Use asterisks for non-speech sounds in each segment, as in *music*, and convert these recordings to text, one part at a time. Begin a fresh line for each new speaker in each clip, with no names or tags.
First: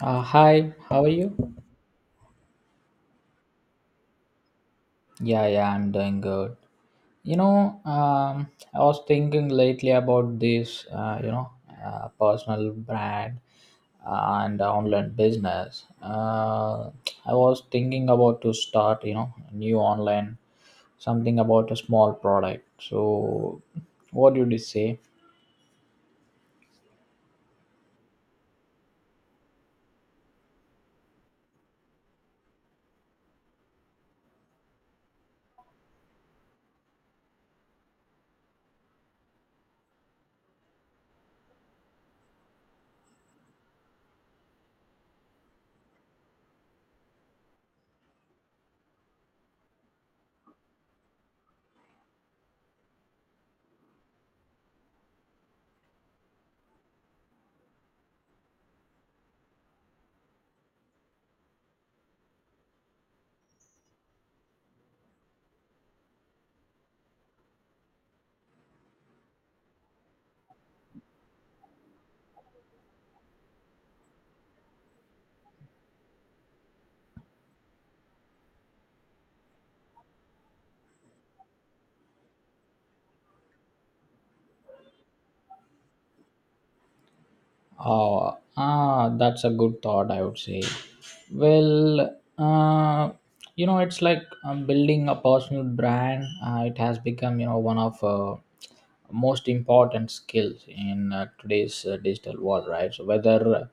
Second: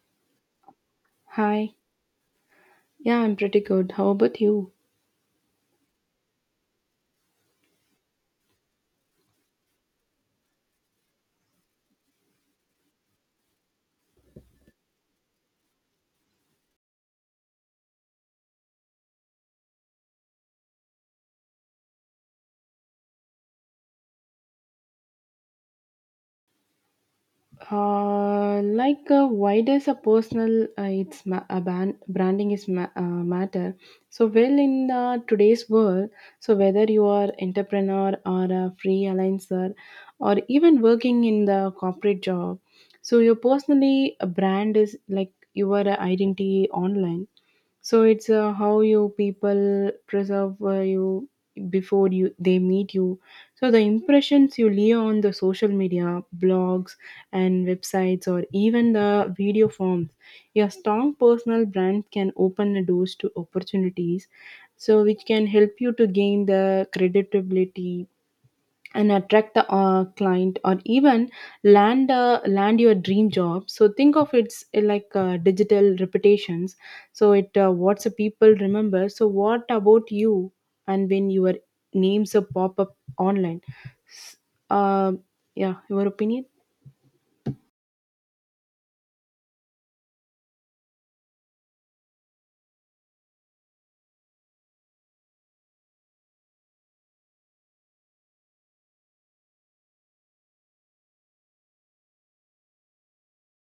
Hi, how are you?
Hi. Yeah, I'm pretty good. How about you?
Yeah, yeah, I'm doing good. I was thinking lately about this, personal brand and online business. I was thinking about to start, new online something about a small product. So, what do you say?
Like, why does a personal it's ma- a ban- branding is ma- matter? So, well, in today's world, so whether you are entrepreneur or a freelancer, or even working in the corporate job, so your personally a brand is like your identity online. So it's how you people preserve you before you they meet you. So the impressions you leave on the social media, blogs and websites, or even the video forms, your strong personal brand can open the doors to opportunities. So which can help you to gain the credibility and attract the client or even land your dream job. So think of it's like digital reputations. So it what's the people remember, so what about you, and when your names pop up online. uh, yeah, your opinion.
Oh, ah, that's a good thought, I would say. Well, uh, it's like building a personal brand. It has become, one of most important skills in today's digital world, right? So whether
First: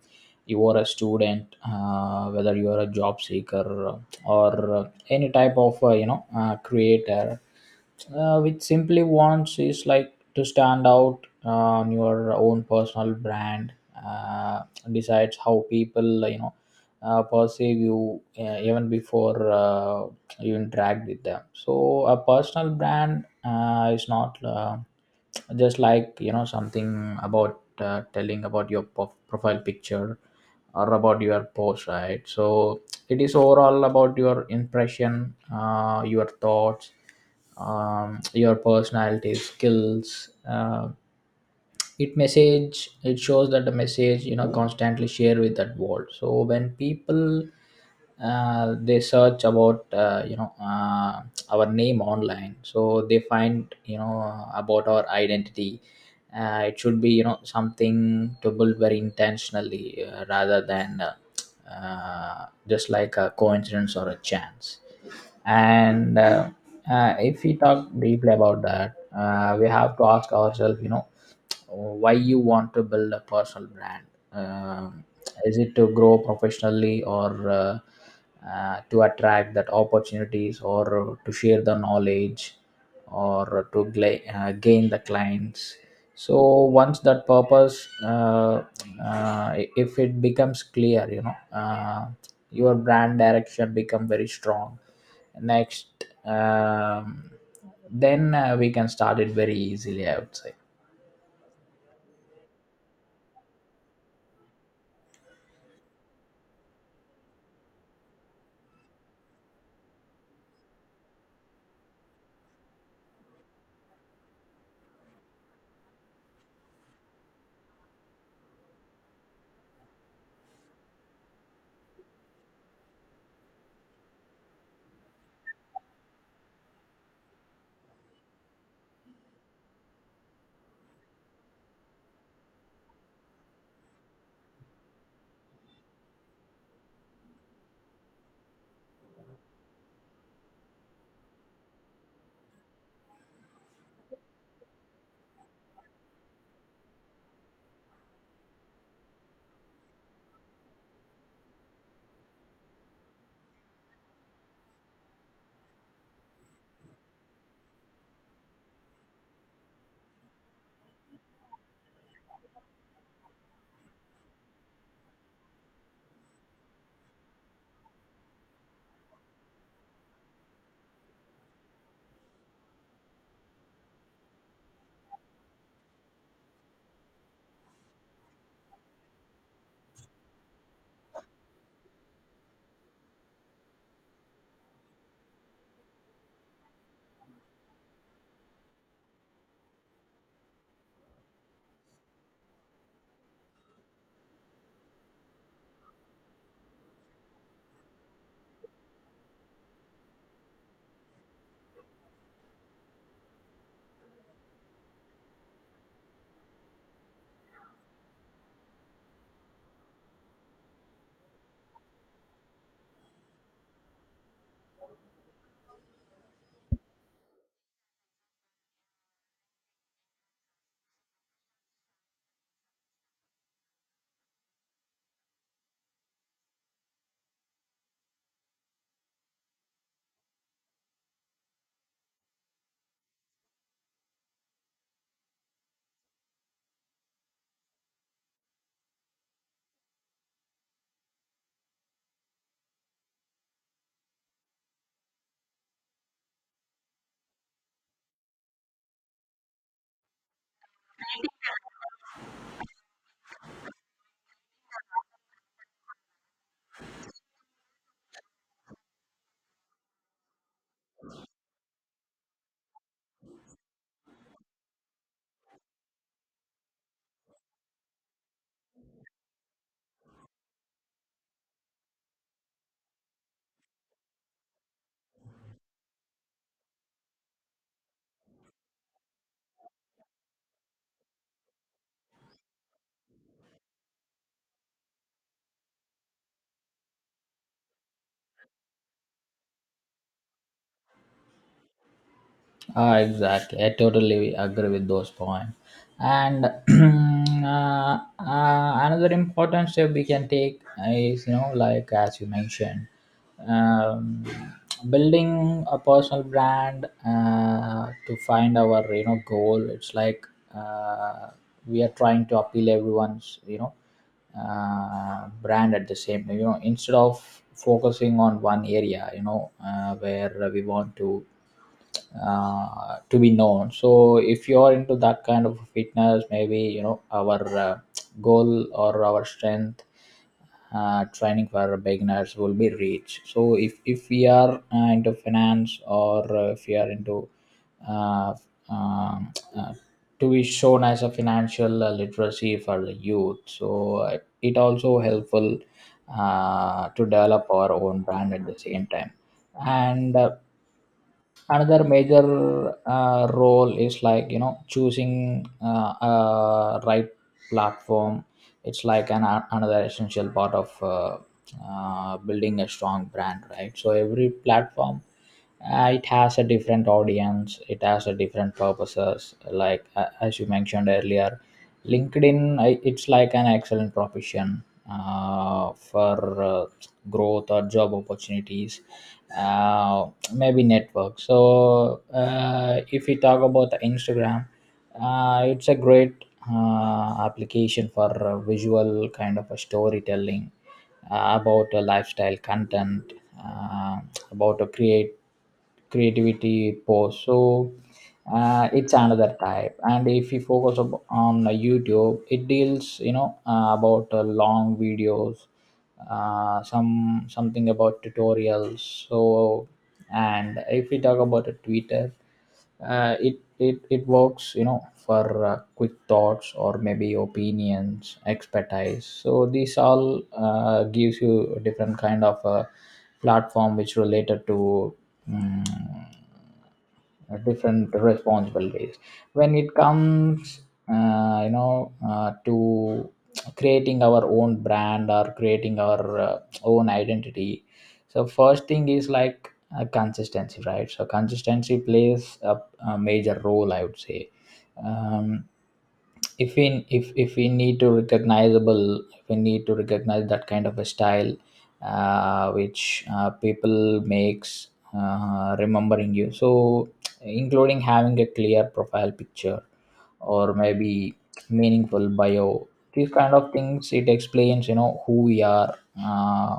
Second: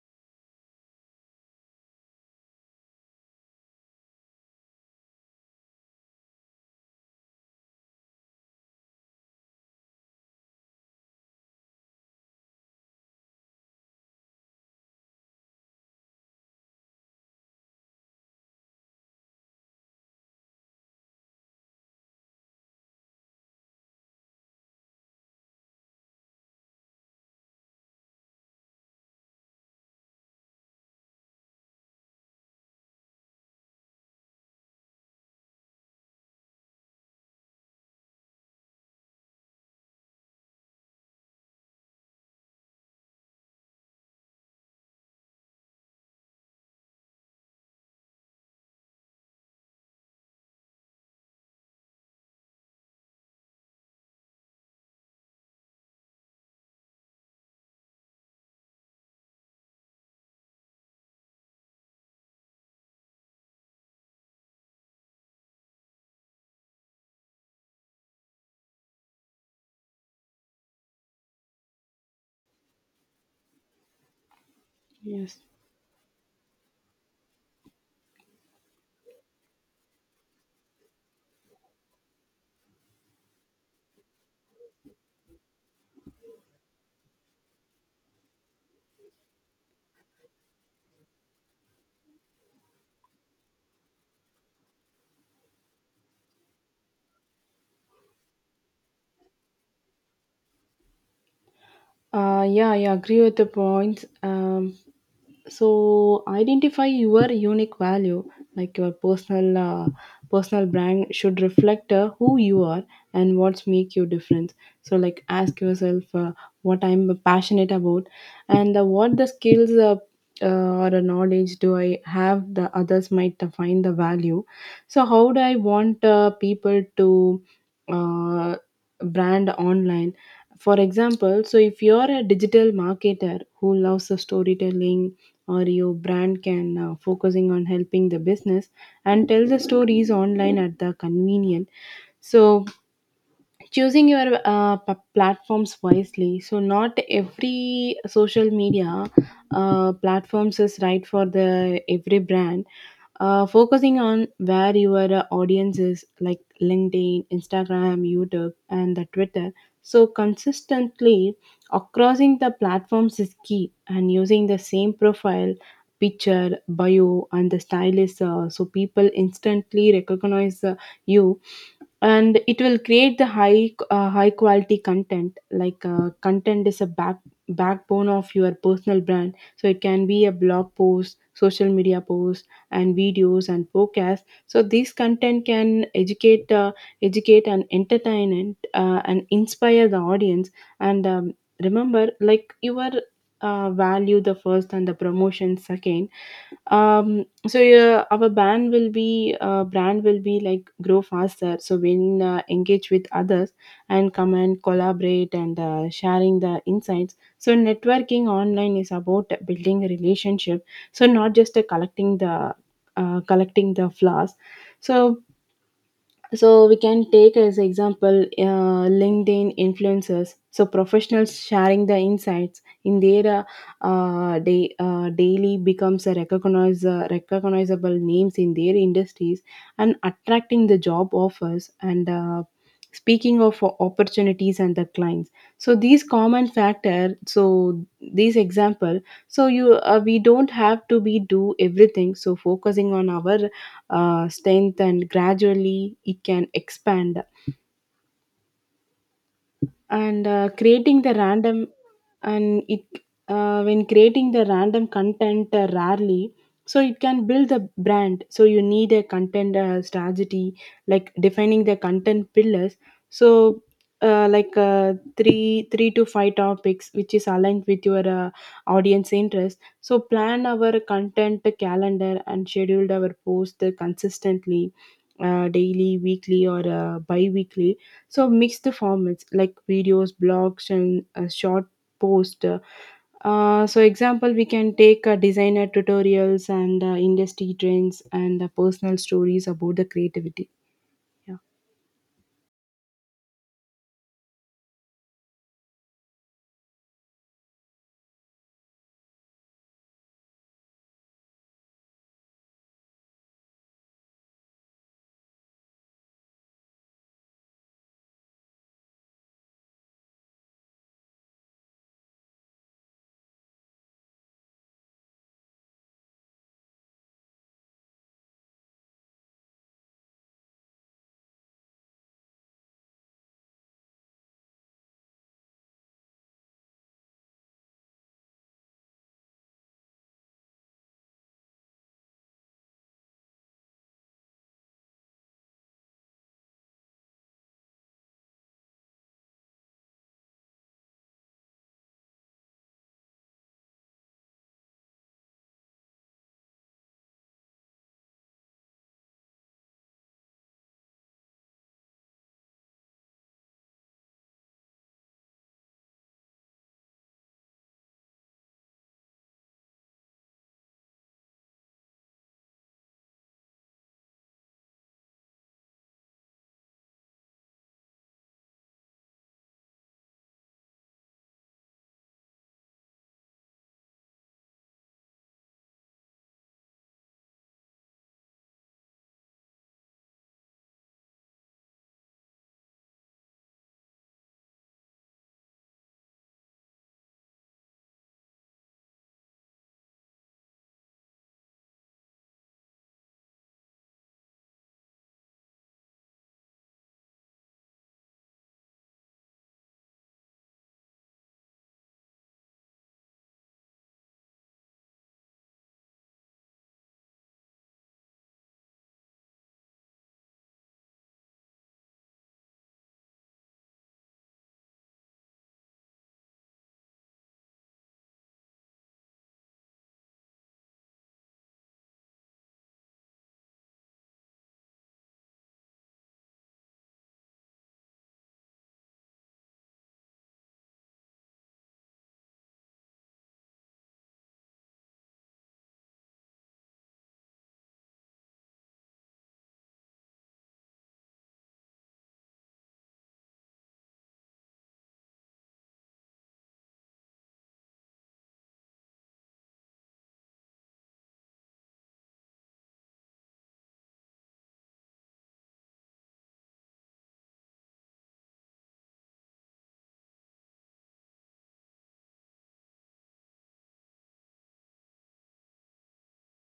you are a student, whether you are a job seeker, or any type of, creator, which simply wants is like to stand out uh, on your own personal brand uh, decides how people perceive you even before you interact with them. So a personal brand is not just something about telling about your profile picture or about your post, right? So it is overall about your impression, your thoughts, your personality skills. Uh, it message it shows that the message constantly share with that world. So when people they search about our name online, so they find about our identity. It should be something to build very intentionally, rather than just a coincidence or a chance. And if we talk deeply about that, we have to ask ourselves, why you want to build a personal brand. Um
Yes.
is it to grow professionally, or to attract that opportunities, or to share the knowledge, or to gain the clients? So once that purpose, if it becomes clear, your brand direction become very strong. Next, um, then we can start it very easily, I would say.
Yeah, I agree with the points. So identify your unique value, like your personal brand should reflect who you are and what's make you different. So like ask yourself, what I'm passionate about, and what the skills, or the knowledge do I have the others might find the value. So how do I want people to uh, brand online? For example, so if you're a digital marketer who loves the storytelling, or your brand can focusing on helping the business and tell the stories online at the convenient. So choosing your platforms wisely, so not every social media platforms is right for the every brand. Focusing on where your audience is like LinkedIn, Instagram, YouTube and the Twitter. So consistently crossing the platforms is key, and using the same profile picture, bio and the style is so people instantly recognize you. And it will create the high quality content. Like content is a backbone of your personal brand. So it can be a blog post, social media post and videos and podcasts. So this content can educate and entertain and inspire the audience. And remember, like your value the first and the promotion second. So yeah, our band will be brand will be like grow faster so when engage with others and come and collaborate and sharing the insights. So networking online is about building a relationship, so not just collecting the flowers. So so we can take as example LinkedIn influencers. So professionals sharing the insights in their daily becomes a recognizable names in their industries and attracting the job offers and speaking of opportunities and the clients. So these common factor, so these example. So you we don't have to be do everything. So focusing on our strength and gradually it can expand. And creating the random and it when creating the random content rarely, so it can build the brand. So you need a content strategy, like defining the content pillars. So like three to five topics which is aligned with your audience interest. So plan our content calendar and schedule our post consistently, daily, weekly or bi-weekly. So mix the formats like videos, blogs, and short post. So example, we can take designer tutorials and industry trends and personal stories about the creativity. Yeah.
Ah, exactly. I totally agree with those points. And *clears throat* another important step we can take is, like as you mentioned, um, building a personal brand to find our, goal. It's like uh, we are trying to appeal everyone's, brand at the same time. You know, instead of focusing on one area, where we want to be known. So if you're into that kind of fitness, maybe our goal or our strength training for beginners will be reached. So if we are into finance, or if we are into uh, um, uh, to be shown as a financial literacy for the youth, so it also helpful to develop our own brand at the same time. And another major role is like choosing a right platform. It's like an another essential part of building a strong brand, right? So every platform, it has a different audience, it has a different purposes. Like as you mentioned earlier, LinkedIn, it's like an excellent profession for growth or job opportunities, uh, maybe network. So, if we talk about the Instagram, it's a great application for visual kind of a storytelling about a lifestyle content, uh, about a create creativity post. So it's another type. And if you focus up on YouTube, it deals about long videos, something about tutorials. So and if we talk about a Twitter, it works for quick thoughts or maybe opinions expertise. So these all gives you a different kind of a platform which related to mm different responsible ways. When it comes to creating our own brand or creating our uh, own identity, so first thing is like consistency, right? So consistency plays a major role, I would say. Um, if we if we need to recognizable, if we need to recognize that kind of a style which people makes remembering you, so including having a clear profile picture or maybe meaningful bio. These kind of things, it explains who we are. uh,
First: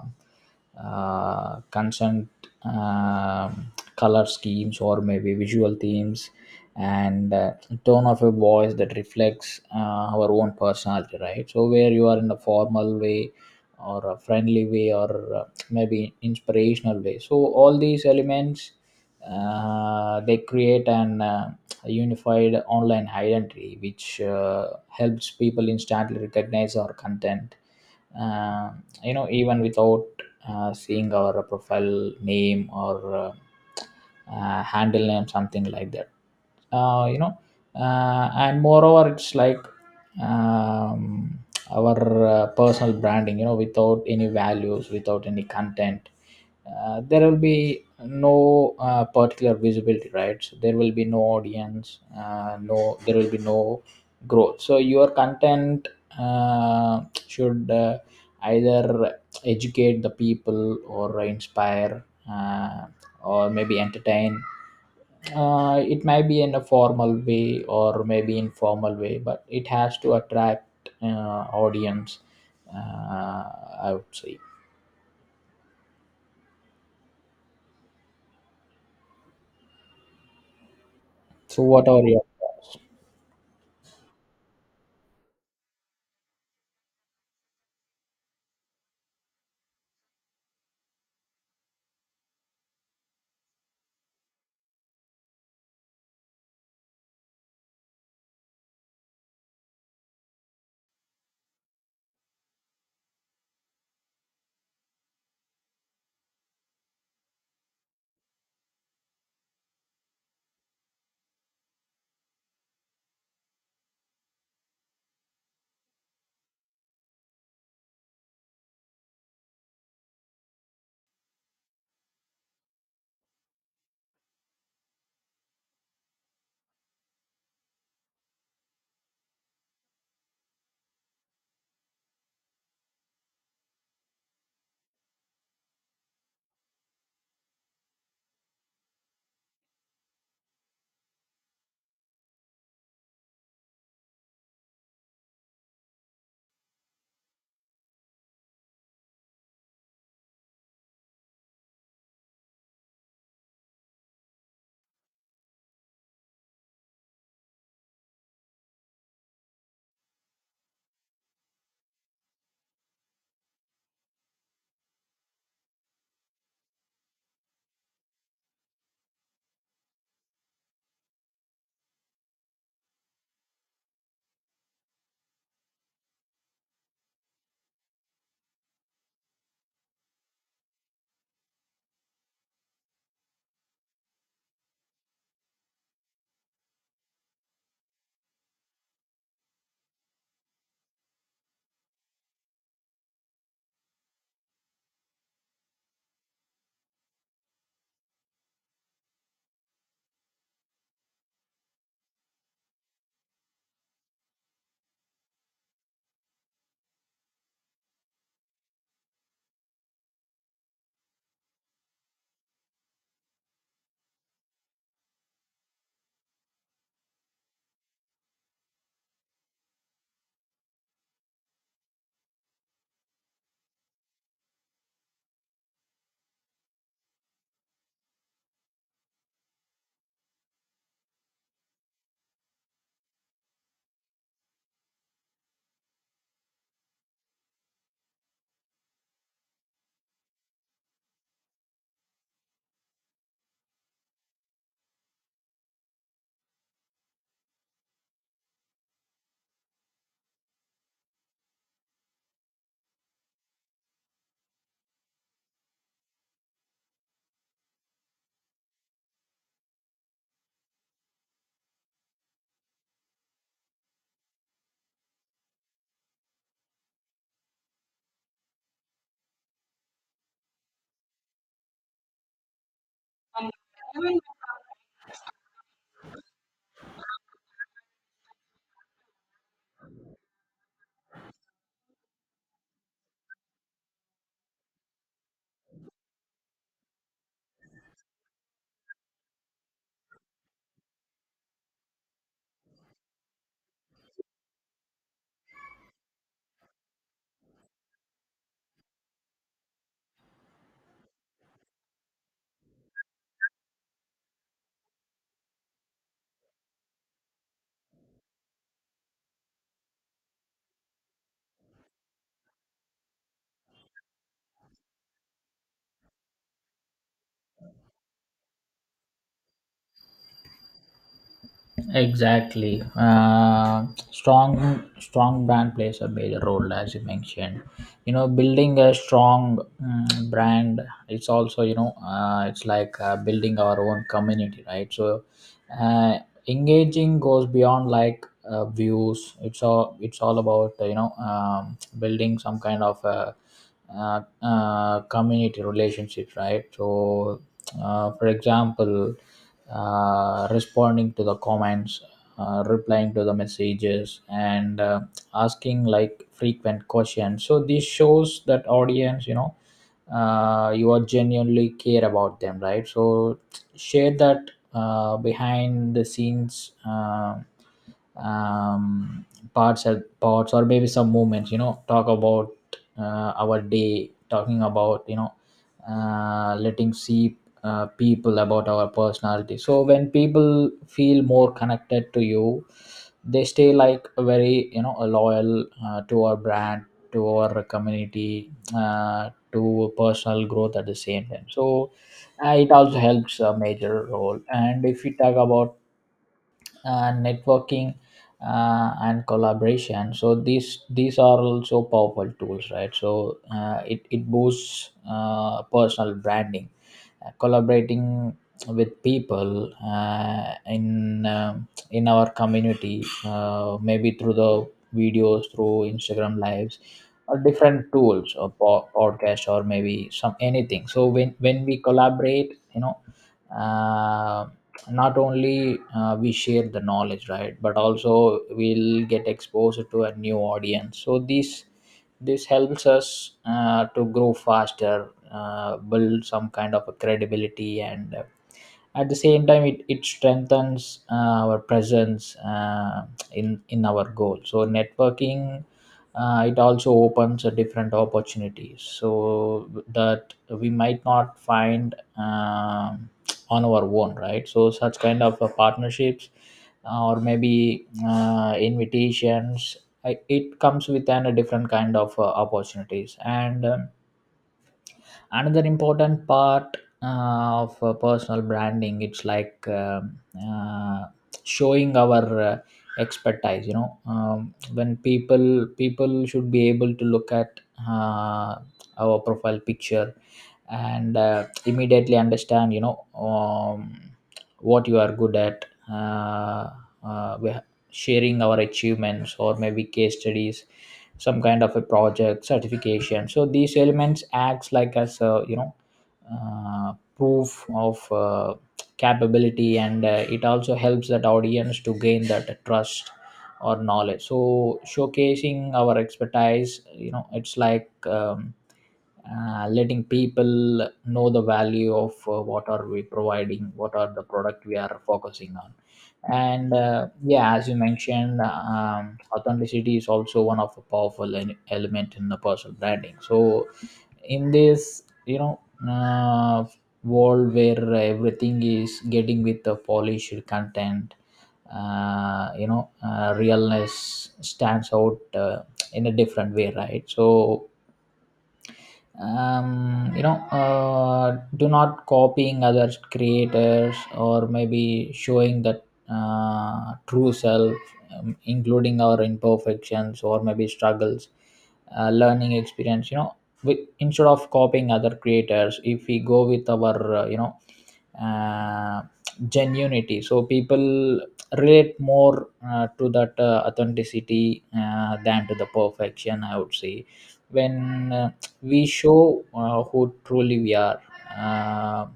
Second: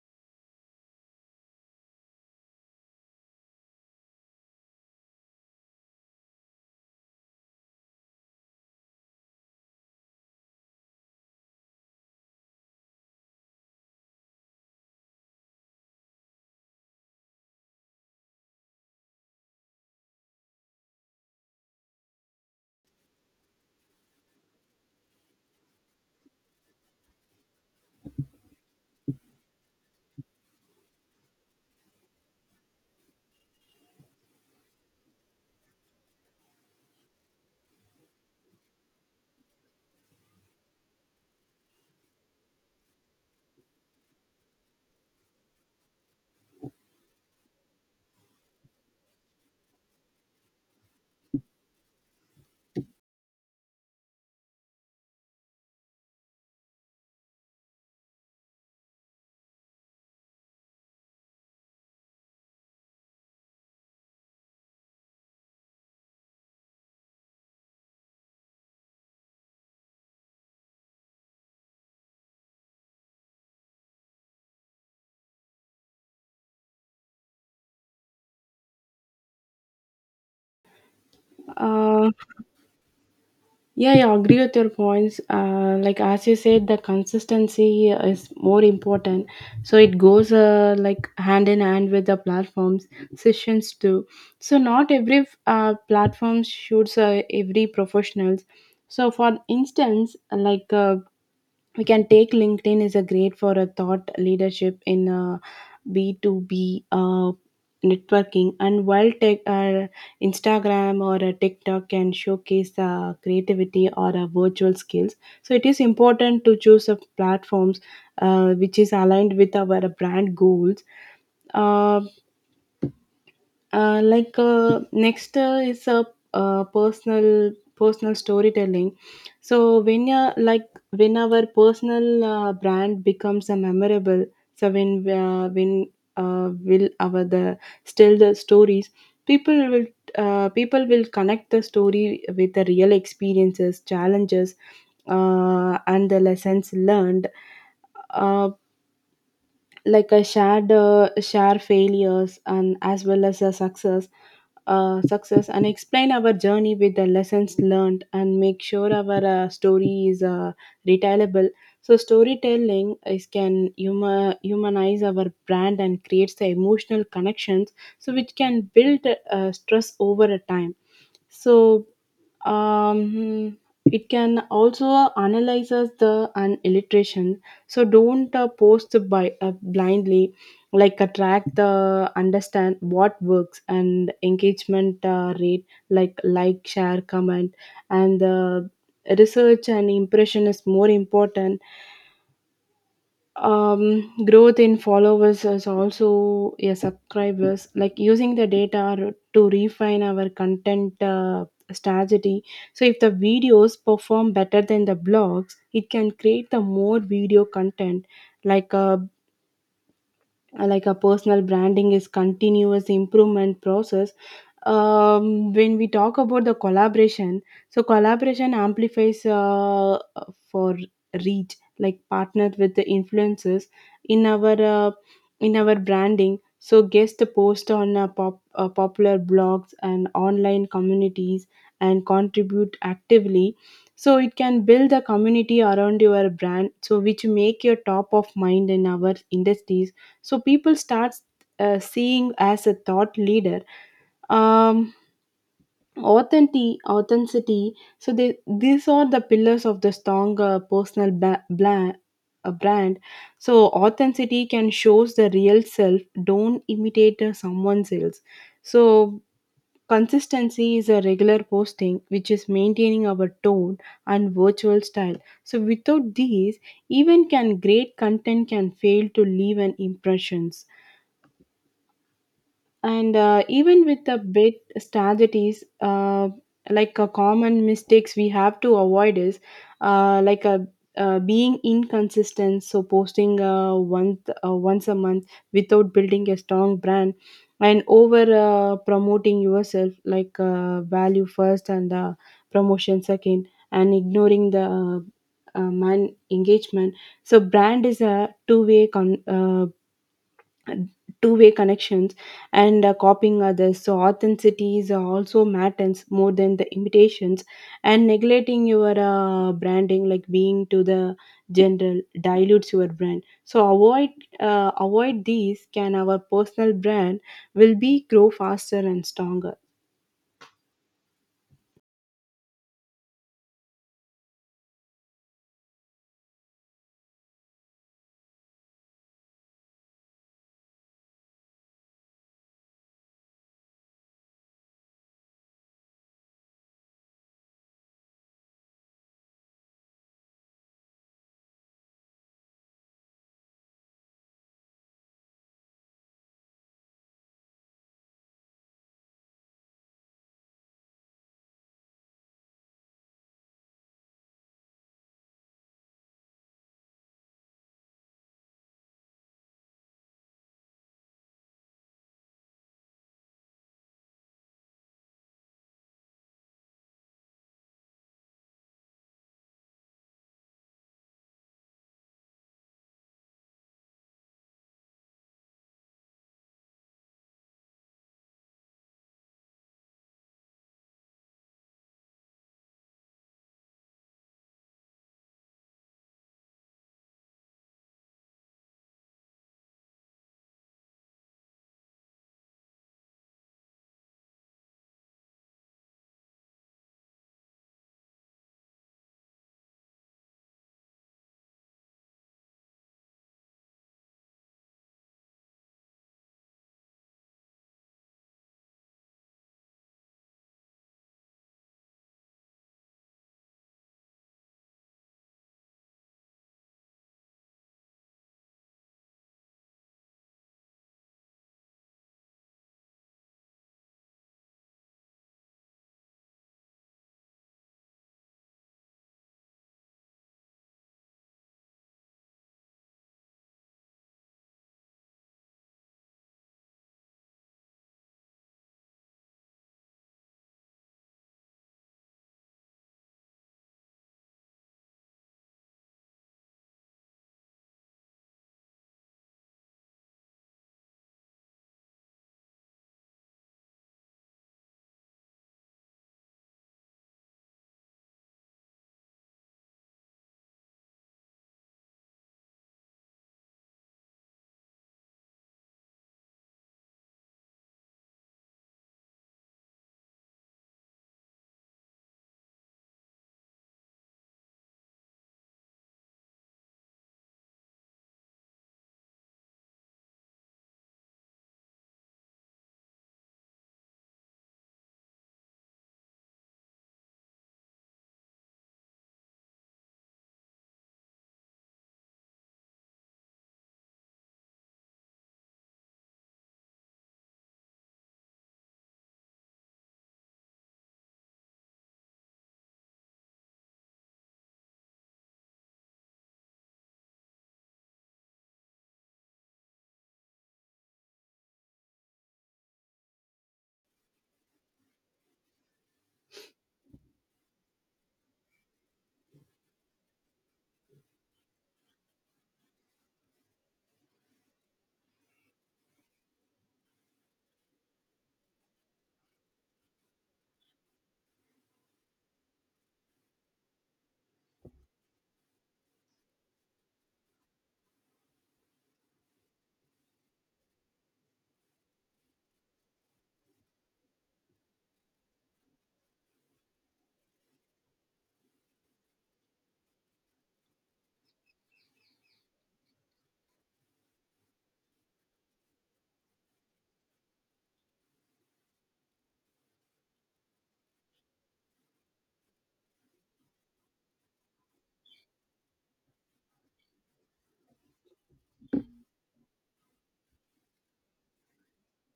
Consent, um, color schemes or maybe visual themes, and tone of a voice that reflects our own personality, right? So where you are in a formal way or a friendly way or maybe inspirational way. So all these elements, they create an unified online identity which helps people instantly recognize our content, uh, even without seeing our profile name or uh, handle name, something like that. uh, you know and moreover, it's like um, our personal branding, without any values, without any content, there will be no particular visibility, right? So there will be no audience, no, there will be no growth. So your content uh, should either educate the people or inspire, uh, or maybe entertain. It might be in a formal way or maybe informal way, but it has to attract audience, uh, I would say. So what are
Uh,
your thoughts?
Yeah, yeah, I agree with your points. Like as you said, the consistency is more important. So it goes like hand in hand with the platforms sessions too. So not every platform shoots every professionals. So for instance, like we can take LinkedIn is a great for a thought leadership in a B 2 b networking. And while tech Instagram or a TikTok can showcase creativity or virtual skills. So it is important to choose a platforms which is aligned with our brand goals. Uh like next is a personal storytelling. So when you like when our personal brand becomes a memorable. So when will our the still the stories, people will people will connect the story with the real experiences, challenges, and the lessons learned. Uh, like a share failures and as well as a success, and explain our journey with the lessons learned, and make sure our story is retellable. So storytelling is can humanize our brand and creates the emotional connections, so which can build stress over a time. So um, it can also analyzes the an illustration. So don't post by blindly, like attract the understand what works and engagement rate, like, share, comment, and the research and impression is more important. Growth in followers is also yeah, subscribers, like using the data to refine our content strategy. So if the videos perform better than the blogs, it can create the more video content. Like like a personal branding is continuous improvement process. When we talk about the collaboration, so collaboration amplifies for reach, like partnered with the influencers in our uh, in our branding. So guest post on popular blogs and online communities, and contribute actively. So it can build a community around your brand, so which make your top of mind in our industries. So people start seeing as a thought leader. um Authenticity, so they these are the pillars of the strong brand. So authenticity can shows the real self, don't imitate someone else. So consistency is a regular posting which is maintaining our tone and virtual style. So without these, even can great content can fail to leave an impression. And even with a bit strategies, like common mistakes we have to avoid is like a being inconsistent, so posting once a month without building a strong brand. And over promoting yourself, like value first and promotion second, and ignoring the man engagement. So brand is a two-way connections. And copying others, so authenticities also matters more than the imitations. And neglecting your branding, like being to the general dilutes your brand. So avoid these can our personal brand will be grow faster and stronger.
Exactly. Strong, strong brand plays a major role, as you mentioned. You know, building a strong brand, it's also, it's like building our own community, right? So, uh, engaging goes beyond like views. It's all about building some kind of community relationships, right? So for example, responding to the comments, replying to the messages, and asking like frequent questions. So this shows that audience, you are genuinely care about them, right? So share that behind the scenes, um, parts or maybe some moments, talk about our day, talking about letting see people about our personality. So when people feel more connected to you, they stay like very loyal to our brand, to our community, to personal growth at the same time. So it also helps a major role. And if we talk about networking and collaboration, so these are also powerful tools, right? So it, it boosts personal branding. Collaborating with people in in our community, maybe through the videos, through Instagram lives or different tools or podcast or maybe some anything. So when we collaborate, um, not only we share the knowledge, right, but also we'll get exposed to a new audience. So this helps us to grow faster, build some kind of a credibility, and at the same time it, it strengthens our presence in our goal. So networking, it also opens a different opportunities so that we might not find on our own, right? So such kind of partnerships or maybe invitations, it comes with a different kind of opportunities. And another important part of personal branding, it's like showing our expertise, when people should be able to look at uh, our profile picture and immediately understand, what you are good at. uh, uh, Sharing our achievements or maybe case studies, some kind of a project certification. So these elements acts like as a, proof of capability, and it also helps that audience to gain that trust or knowledge. So showcasing our expertise, it's like letting people know the value of what are we providing, what are the product we are focusing on. And yeah, as you mentioned, authenticity is also one of the powerful element in the personal branding. So in this, uh, world where everything is getting with the polished content, realness stands out in a different way, right? So do not copying other creators, or maybe showing that true self, including our imperfections or maybe struggles, learning experience, with, instead of copying other creators, if we go with our uh, genuinity, so people relate more to that authenticity than to the perfection, I would say. When we show who truly we are. Uh,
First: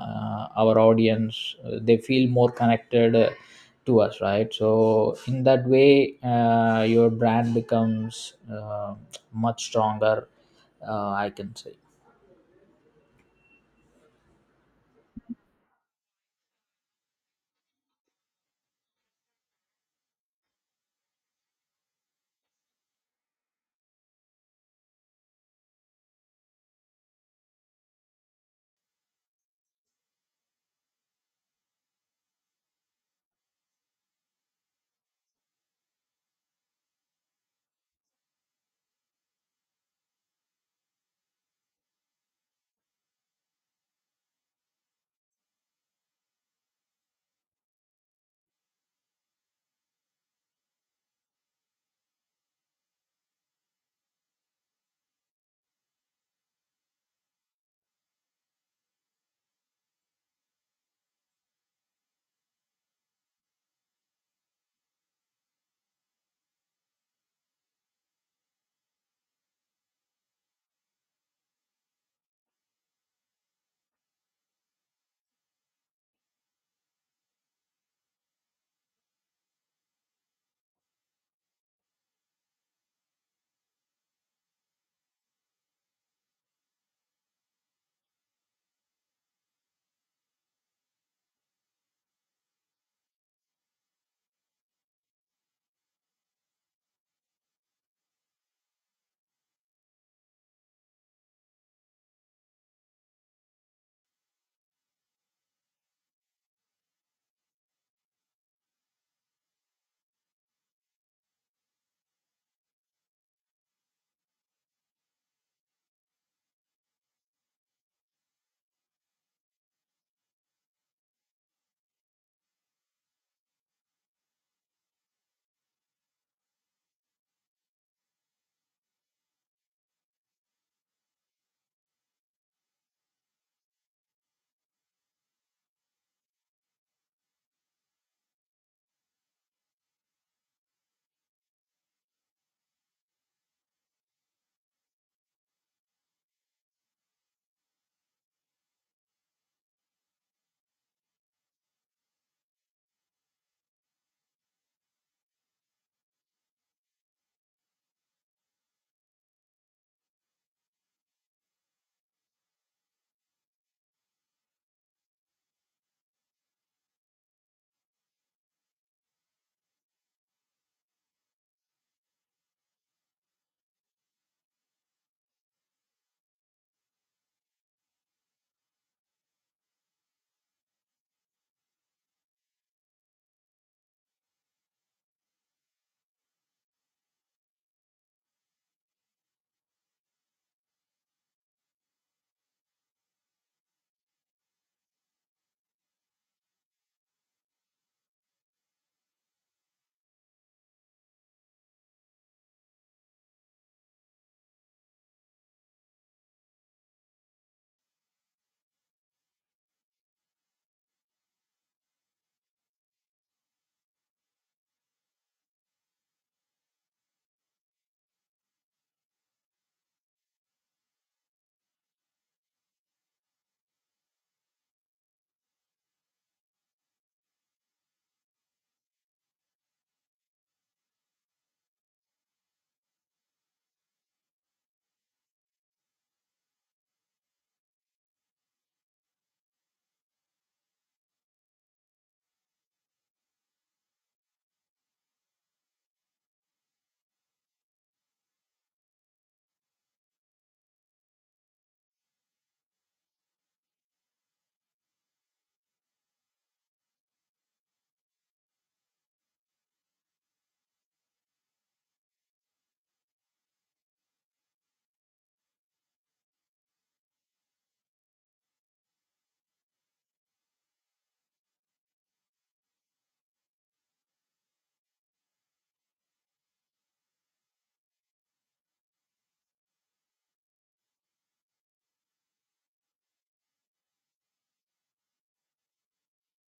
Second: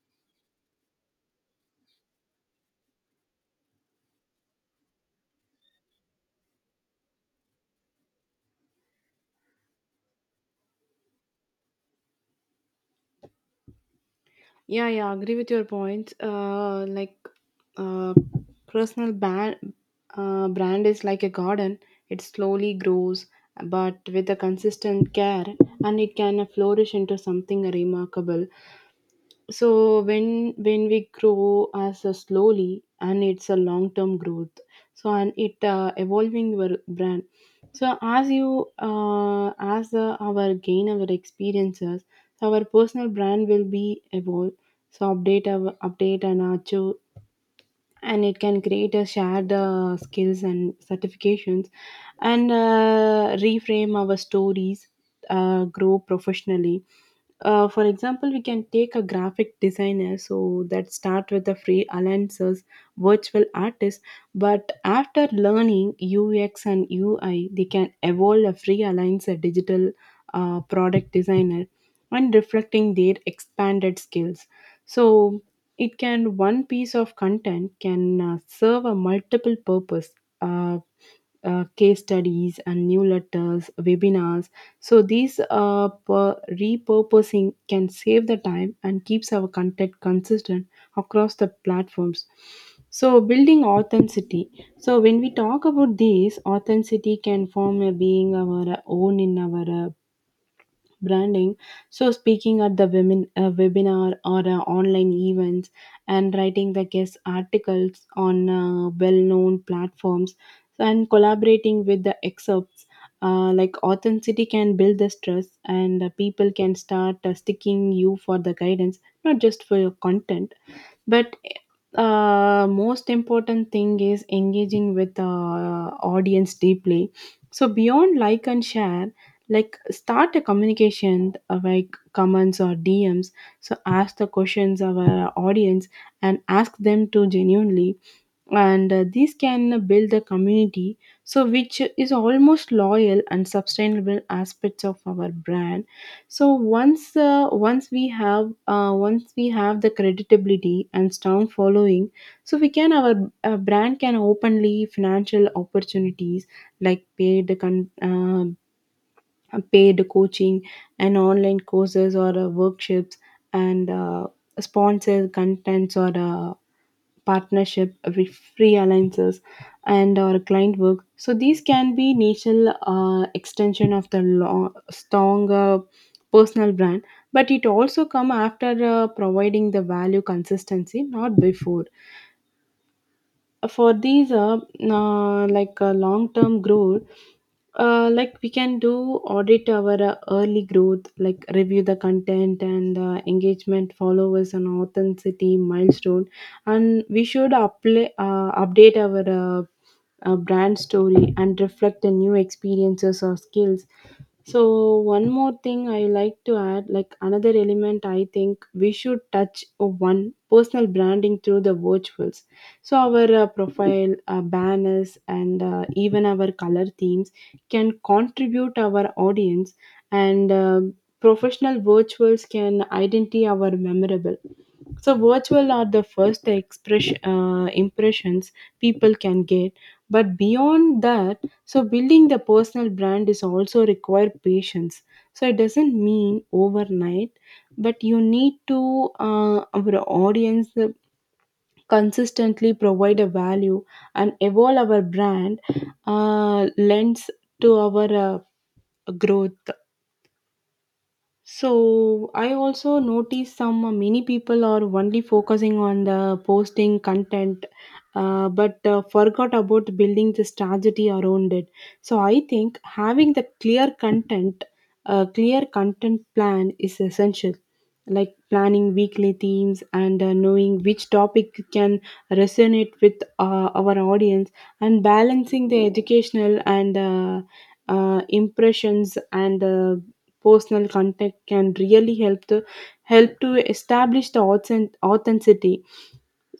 our audience, they feel more connected to us, right? So in that way, your brand becomes much stronger. I can say.
Yeah, yeah, agree with your points. Like, uh, personal brand, brand is like a garden. It slowly grows, but with a consistent care, and it can flourish into something remarkable. So when we grow as a slowly and it's a long term growth. So and it evolving your brand. So as you as our gain our experiences, our personal brand will be evolve. So update our update and achieve, and it can create a shared skills and certifications, and reframe our stories, grow professionally. For example, we can take a graphic designer so that start with the free alliances, virtual artist, but after learning UX and UI, they can evolve a free alliance a digital product designer and reflecting their expanded skills. So it can one piece of content can serve a multiple purpose. Uh, Case studies and new letters, webinars. So these repurposing can save the time and keeps our content consistent across the platforms. So building authenticity. So when we talk about this, authenticity can form a being our own in our branding. So speaking at the women webinar or online events, and writing the guest articles on well-known platforms, and collaborating with the excerpts. Like authenticity can build the stress, and people can start sticking you for the guidance, not just for your content. But most important thing is engaging with the audience deeply. So beyond like and share, like start a communication, like comments or DMs. So ask the questions of our audience and ask them to genuinely, and these can build a community, so which is almost loyal and sustainable aspects of our brand. So once once we have the credibility and strong following, so we can our brand can openly financial opportunities, like paid coaching and online courses or workshops, and sponsor contents or partnership, re- free alliances, and our client work. So these can be natural extension of the long, strong personal brand, but it also come after providing the value consistency, not before for these long term growth, like we can do audit our early growth, like review the content and engagement followers and authenticity milestone, and we should apply, update our brand story and reflect the new experiences or skills. So one more thing I like to add, like another element I think we should touch one personal branding through the virtuals. So our profile, banners, and even our color themes can contribute our audience, and professional virtuals can identify our memorable. So virtual are the first expression impressions people can get, but beyond that, so building the personal brand is also require patience. So it doesn't mean overnight, but you need to our audience consistently provide a value and evolve our brand lends to our growth. So I also notice some many people are only focusing on the posting content, but forgot about building the strategy around it. So I think having the clear content plan is essential. Like planning weekly themes and knowing which topic can resonate with our audience, and balancing the educational and impressions and personal contact can really help to help to establish the authenticity.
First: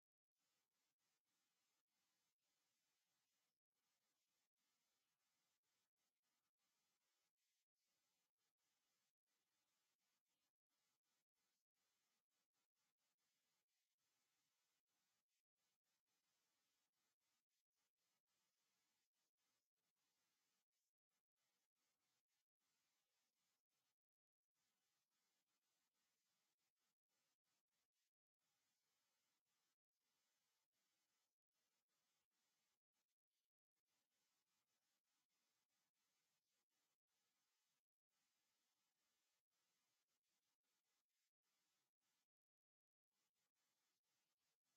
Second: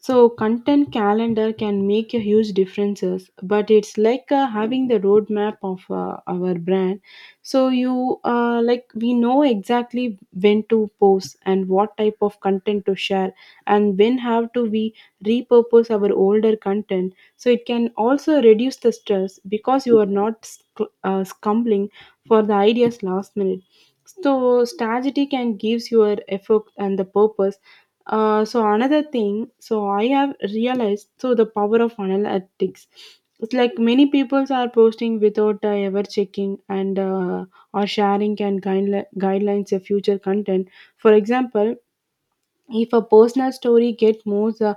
So content calendar can make a huge differences, but it's like having the roadmap of our brand. So you like we know exactly when to post and what type of content to share, and when have to we repurpose our older content. So it can also reduce the stress because you are not scumbling for the ideas last minute. So strategy can gives your effort and the purpose. So another thing, so I have realized so the power of analytics. It's like many people are posting without ever checking and or sharing and guidelines of future content. For example, if a personal story get more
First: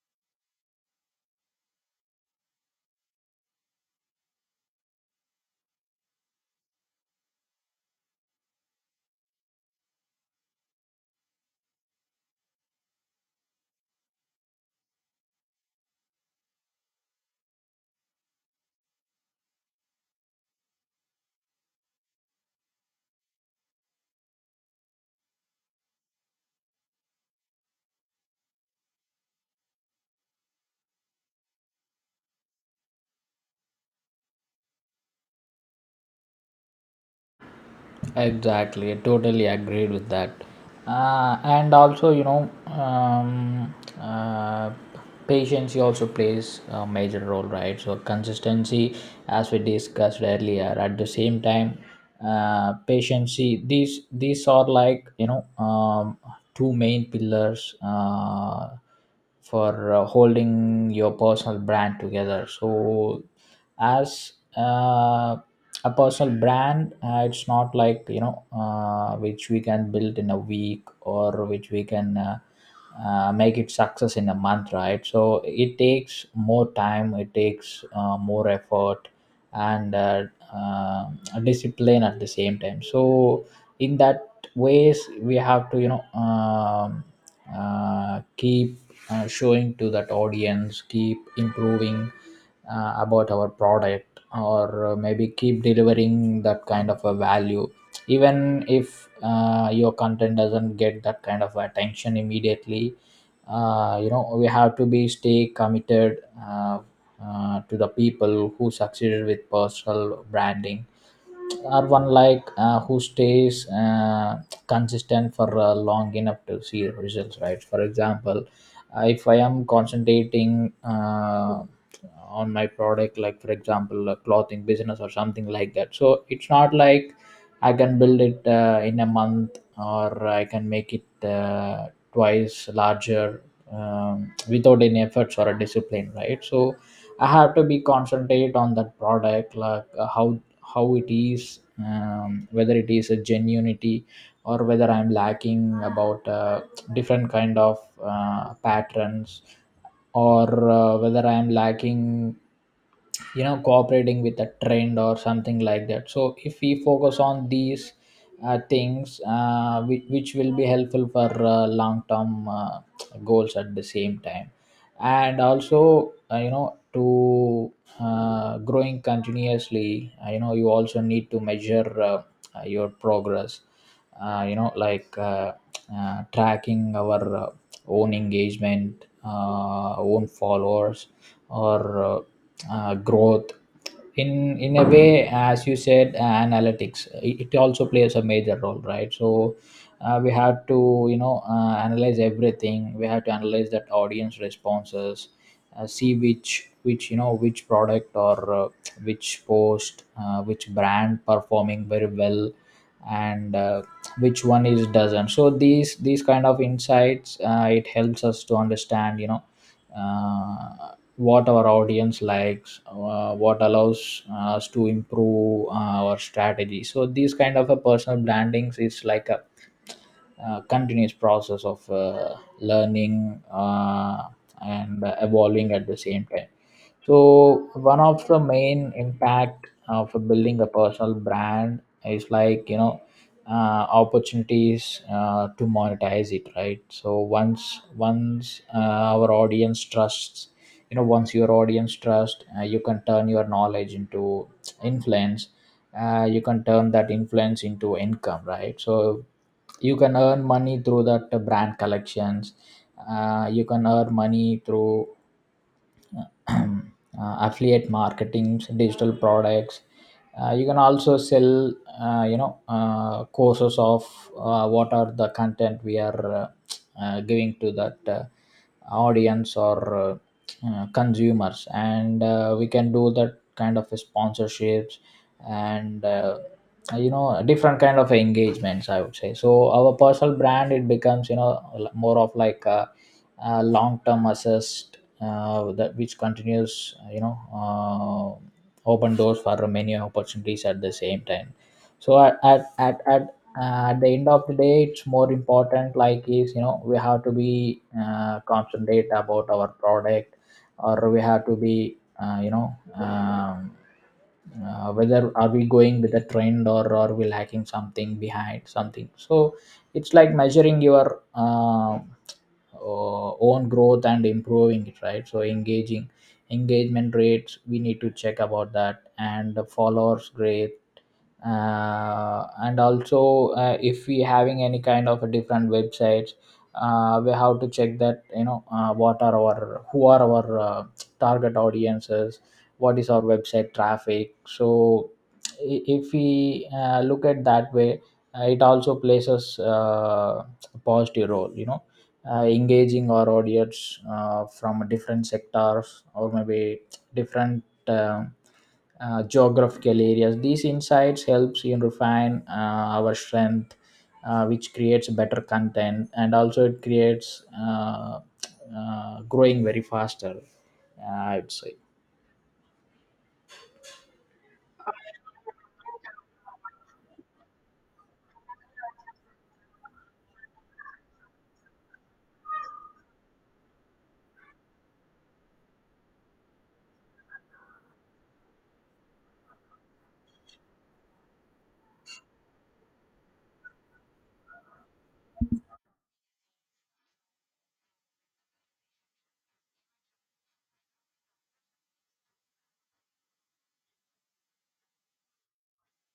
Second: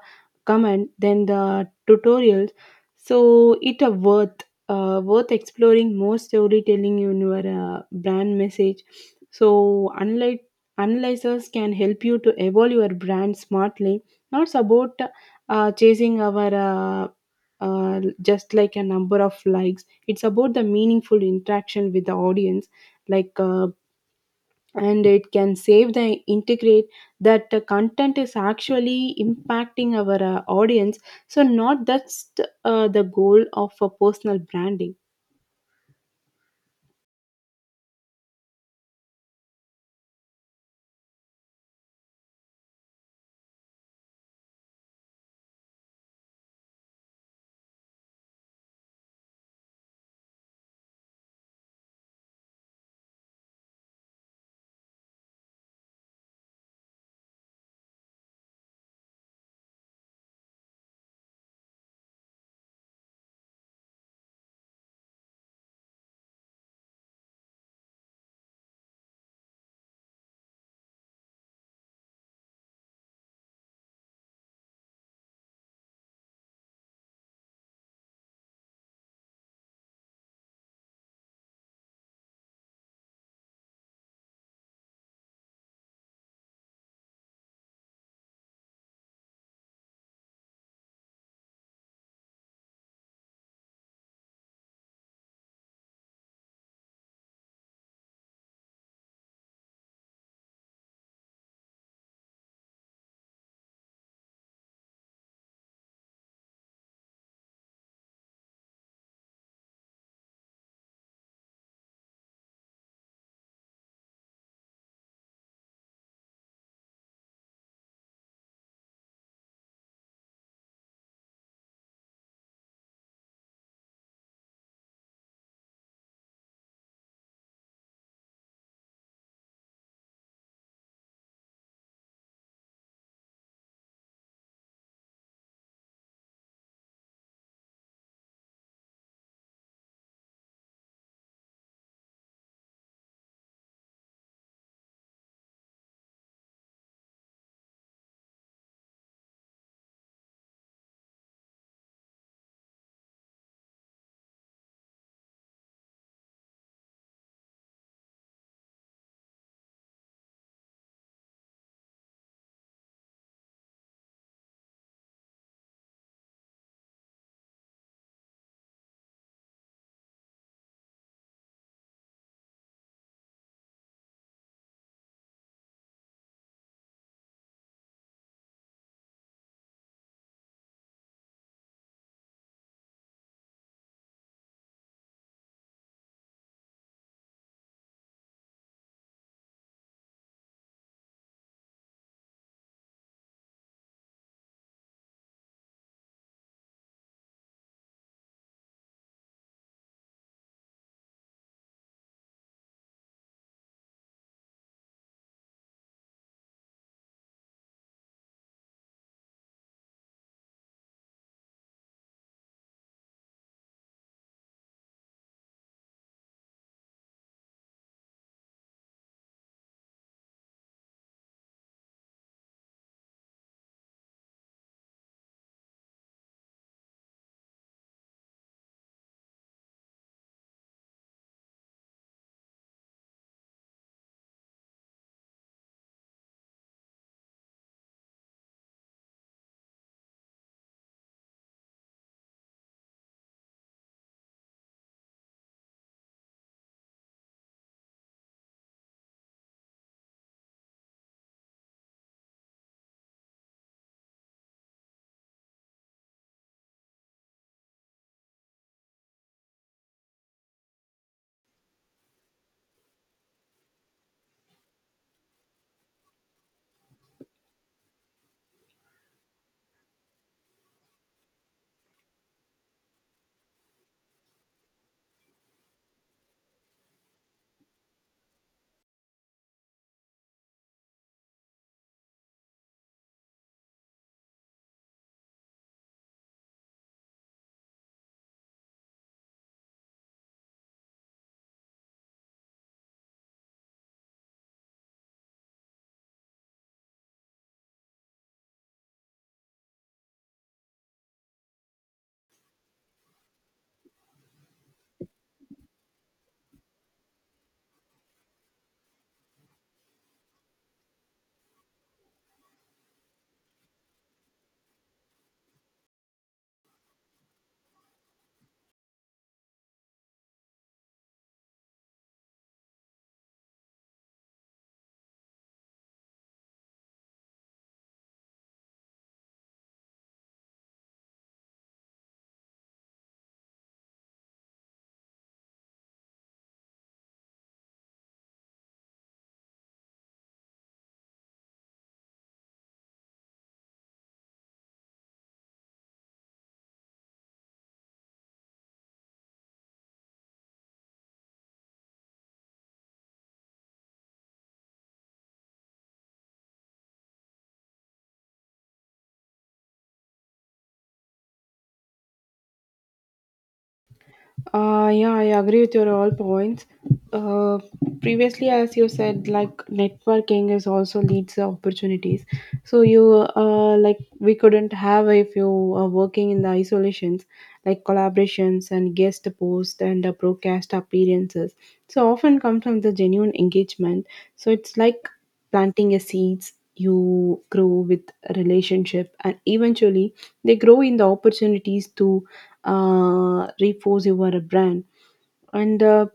comment than the tutorials, so it a worth exploring more storytelling in your brand message. So unlike analyzers can help you to evolve your brand smartly, not about chasing our just like a number of likes. It's about the meaningful interaction with the audience. like uh, and it can save the integrate that the content is actually impacting our audience. So not that's the goal of a personal branding.
Exactly, I totally agreed with that. And also, uh, patience also plays a major role, right? So, consistency, as we discussed earlier, at the same time, patience. These are like two main pillars. For holding your personal brand together. So as a personal brand, it's not like which we can build in a week, or which we can make it success in a month, right? So it takes more time, it takes more effort and uh, discipline at the same time. So in that ways we have to keep showing to that audience, keep improving about our product, or maybe keep delivering that kind of a value, even if your content doesn't get that kind of attention immediately. We have to be stay committed, to the people who succeeded with personal branding, or one like who stays consistent for long enough to see results, right? For example, if I am concentrating on my product, like for example a clothing business or something like that. So it's not like I can build it in a month, or I can make it twice larger without any efforts or a discipline, right? So I have to be concentrate on that product, like how it is, whether it is a genuinity, or whether I'm lacking about different kind of patterns, or whether I'm lacking, you know, cooperating with a trend or something like that. So if we focus on these things which will be helpful for long term goals at the same time, and also to growing continuously. You also need to measure your progress, uh, you know like uh, tracking our own engagement, own followers or growth. In a way, as you said, analytics, it also plays a major role, right? So we have to, you know, analyze everything. We have to analyze that audience responses, see which you know which product or which post, which brand performing very well and which one is doesn't. So these kind of insights, it helps us to understand, you know, uh, what our audience likes, what allows us to improve our strategy. So these kind of a personal brandings is like a continuous process of learning and evolving at the same time. So one of the main impact of building a personal brand is like, you know, opportunities to monetize it, right? So once our audience trusts, you know, once your audience trust, you can turn your knowledge into influence. You can turn that influence into income, right? So you can earn money through that brand collections. You can earn money through *clears throat* affiliate marketing, digital products. You can also sell courses of what are the content we are giving to that audience or consumers, and we can do that kind of sponsorships and different kind of engagements, I would say. So our personal brand, it becomes, you know, l- more of like a long-term assist, that which continues, you know, open doors for many opportunities at the same time. So at the end of the day it's more important, like is, you know, we have to be concentrate about our product, or we have to be whether are we going with a trend, or are we lacking something behind something. So it's like measuring your own growth and improving it, right? So engaging engagement rates we need to check about that, and the followers rate, and also if we having any kind of a different websites, we have to check that, you know, what are our who are our target audiences, what is our website traffic. So if we look at that way, it also plays us a positive role, you know, engaging our audience from different sectors, or maybe different geographical areas. These insights helps in refine our strength, which creates better content, and also it creates growing very faster, I would say.
Yeah, I agree with your all points. Uh, previously, as you said, like networking is also leads the opportunities. So you like we couldn't have if you are working in the isolations, like collaborations and guest post and broadcast appearances. So often come from the genuine engagement. So it's like planting a seeds. You grow with a relationship, and eventually they grow in the opportunities to reinforce your brand, and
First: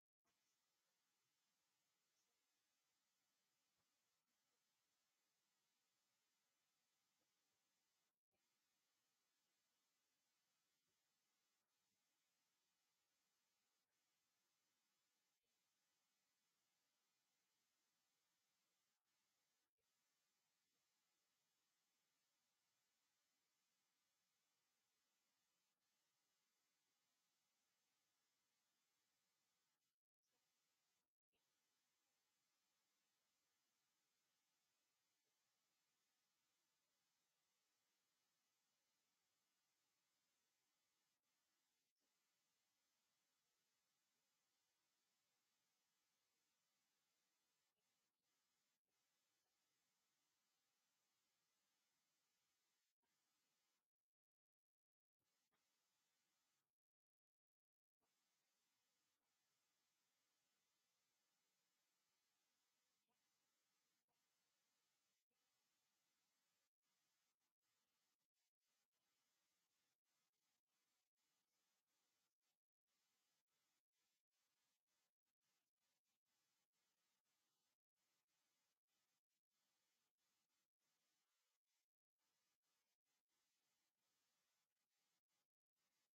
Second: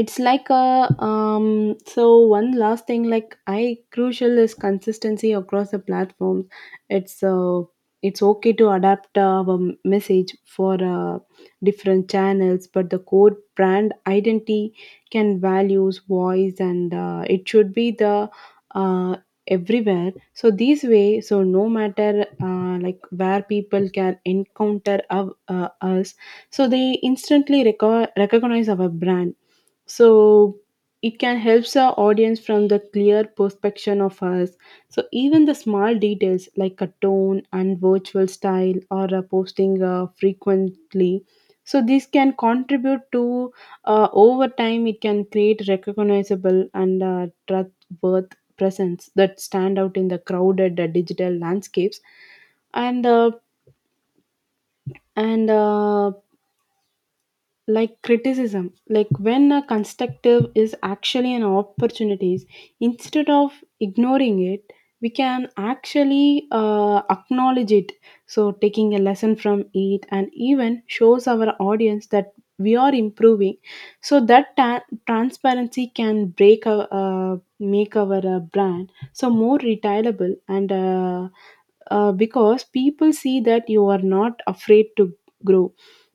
it's like a so one last thing, like I crucial is consistency across the platforms. It's uh it's okay to adapt our message for different channels, but the core brand identity can values voice and it should be the uh, everywhere. So this way, so no matter like where people can encounter us, so they instantly recognize our brand. So it can help the audience from the clear perspective of us. So even the small details like a tone and virtual style or a posting frequently, so this can contribute to over time it can create recognizable and trustworth presence that stand out in the crowded digital landscapes. And uh, and uh, like criticism, like when a constructive is actually an opportunities. Instead of ignoring it, we can actually acknowledge it, so taking a lesson from it and even shows our audience that we are improving. So that transparency can break our make our brand so more retailable and because people see that you are not afraid to grow.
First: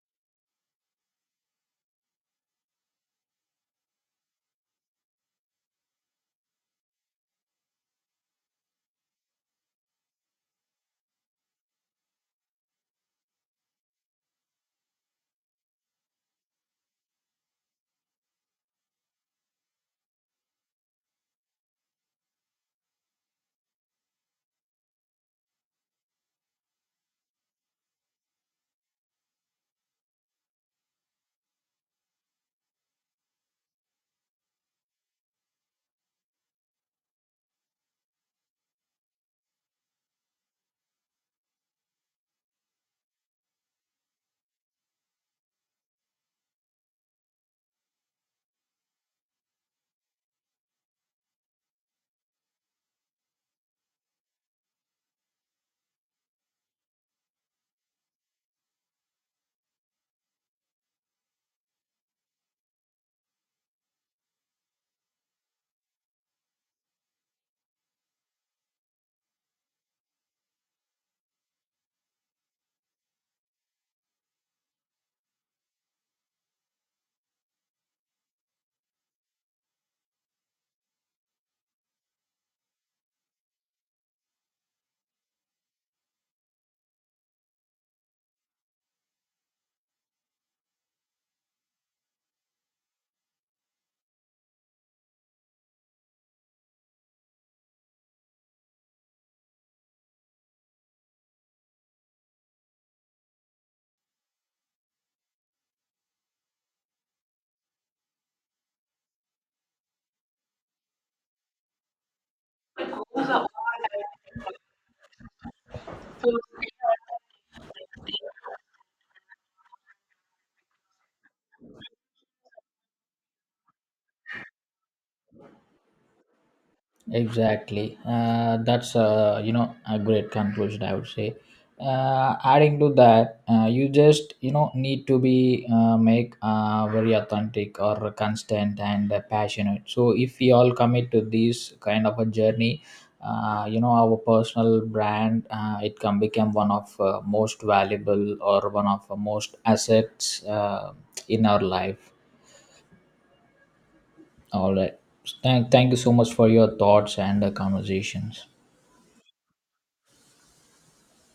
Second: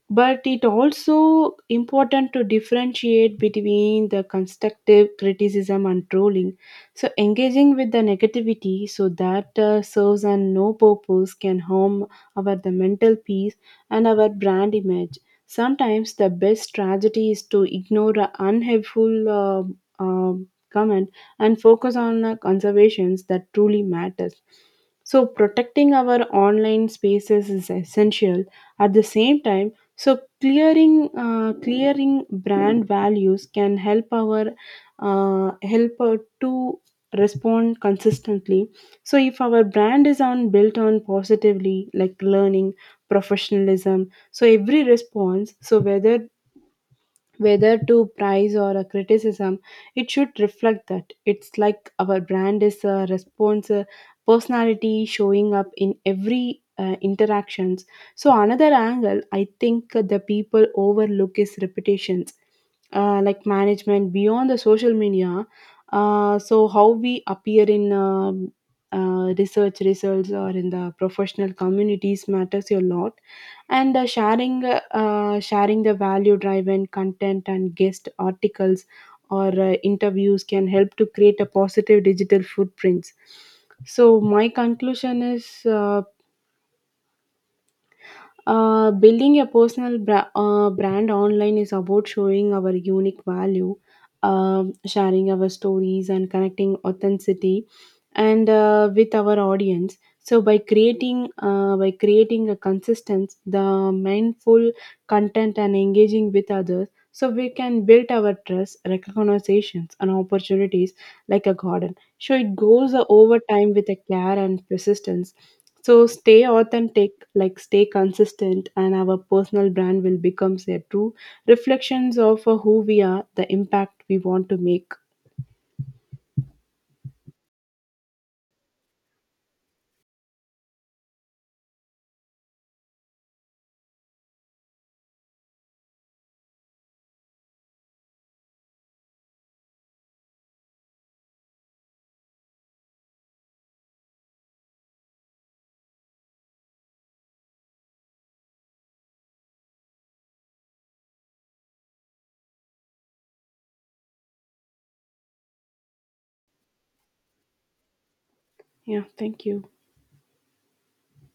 But it also important to differentiate between the constructive criticism and trolling. So engaging with the negativity, so that serves and no purpose can harm our the mental peace and our brand image. Sometimes the best strategy is to ignore a unhelpful comment and focus on conservations that truly matters. So protecting our online spaces is essential at the same time. So clearing brand values can help our help to respond consistently. So if our brand is on built on positively, like learning professionalism, so every response, so whether to praise or a criticism, it should reflect that. It's like our brand is a response, a personality showing up in every interactions. So another angle I think the people overlook is reputations, like management beyond the social media. So how we appear in research results or in the professional communities matters a lot. And sharing the value driven content and guest articles or interviews can help to create a positive digital footprints. So my conclusion is building a personal brand online is about showing our unique value, sharing our stories, and connecting authenticity and with our audience. So by creating a consistent, the mindful content and engaging with others, so we can build our trust, recognitions, and opportunities like a garden. So it grows over time with a care and persistence. So stay authentic, like stay consistent, and our personal brand will become a true reflections of who we are, the impact we want to make.
Exactly. That's a great conclusion, I would say. Adding to that, you just, you know, need to be make very authentic or constant and passionate. So if we all commit to this kind of a journey, our personal brand, it can become one of most valuable, or one of the most assets in our life. All right. Thank you so much for your thoughts and conversations.
Yeah, thank you.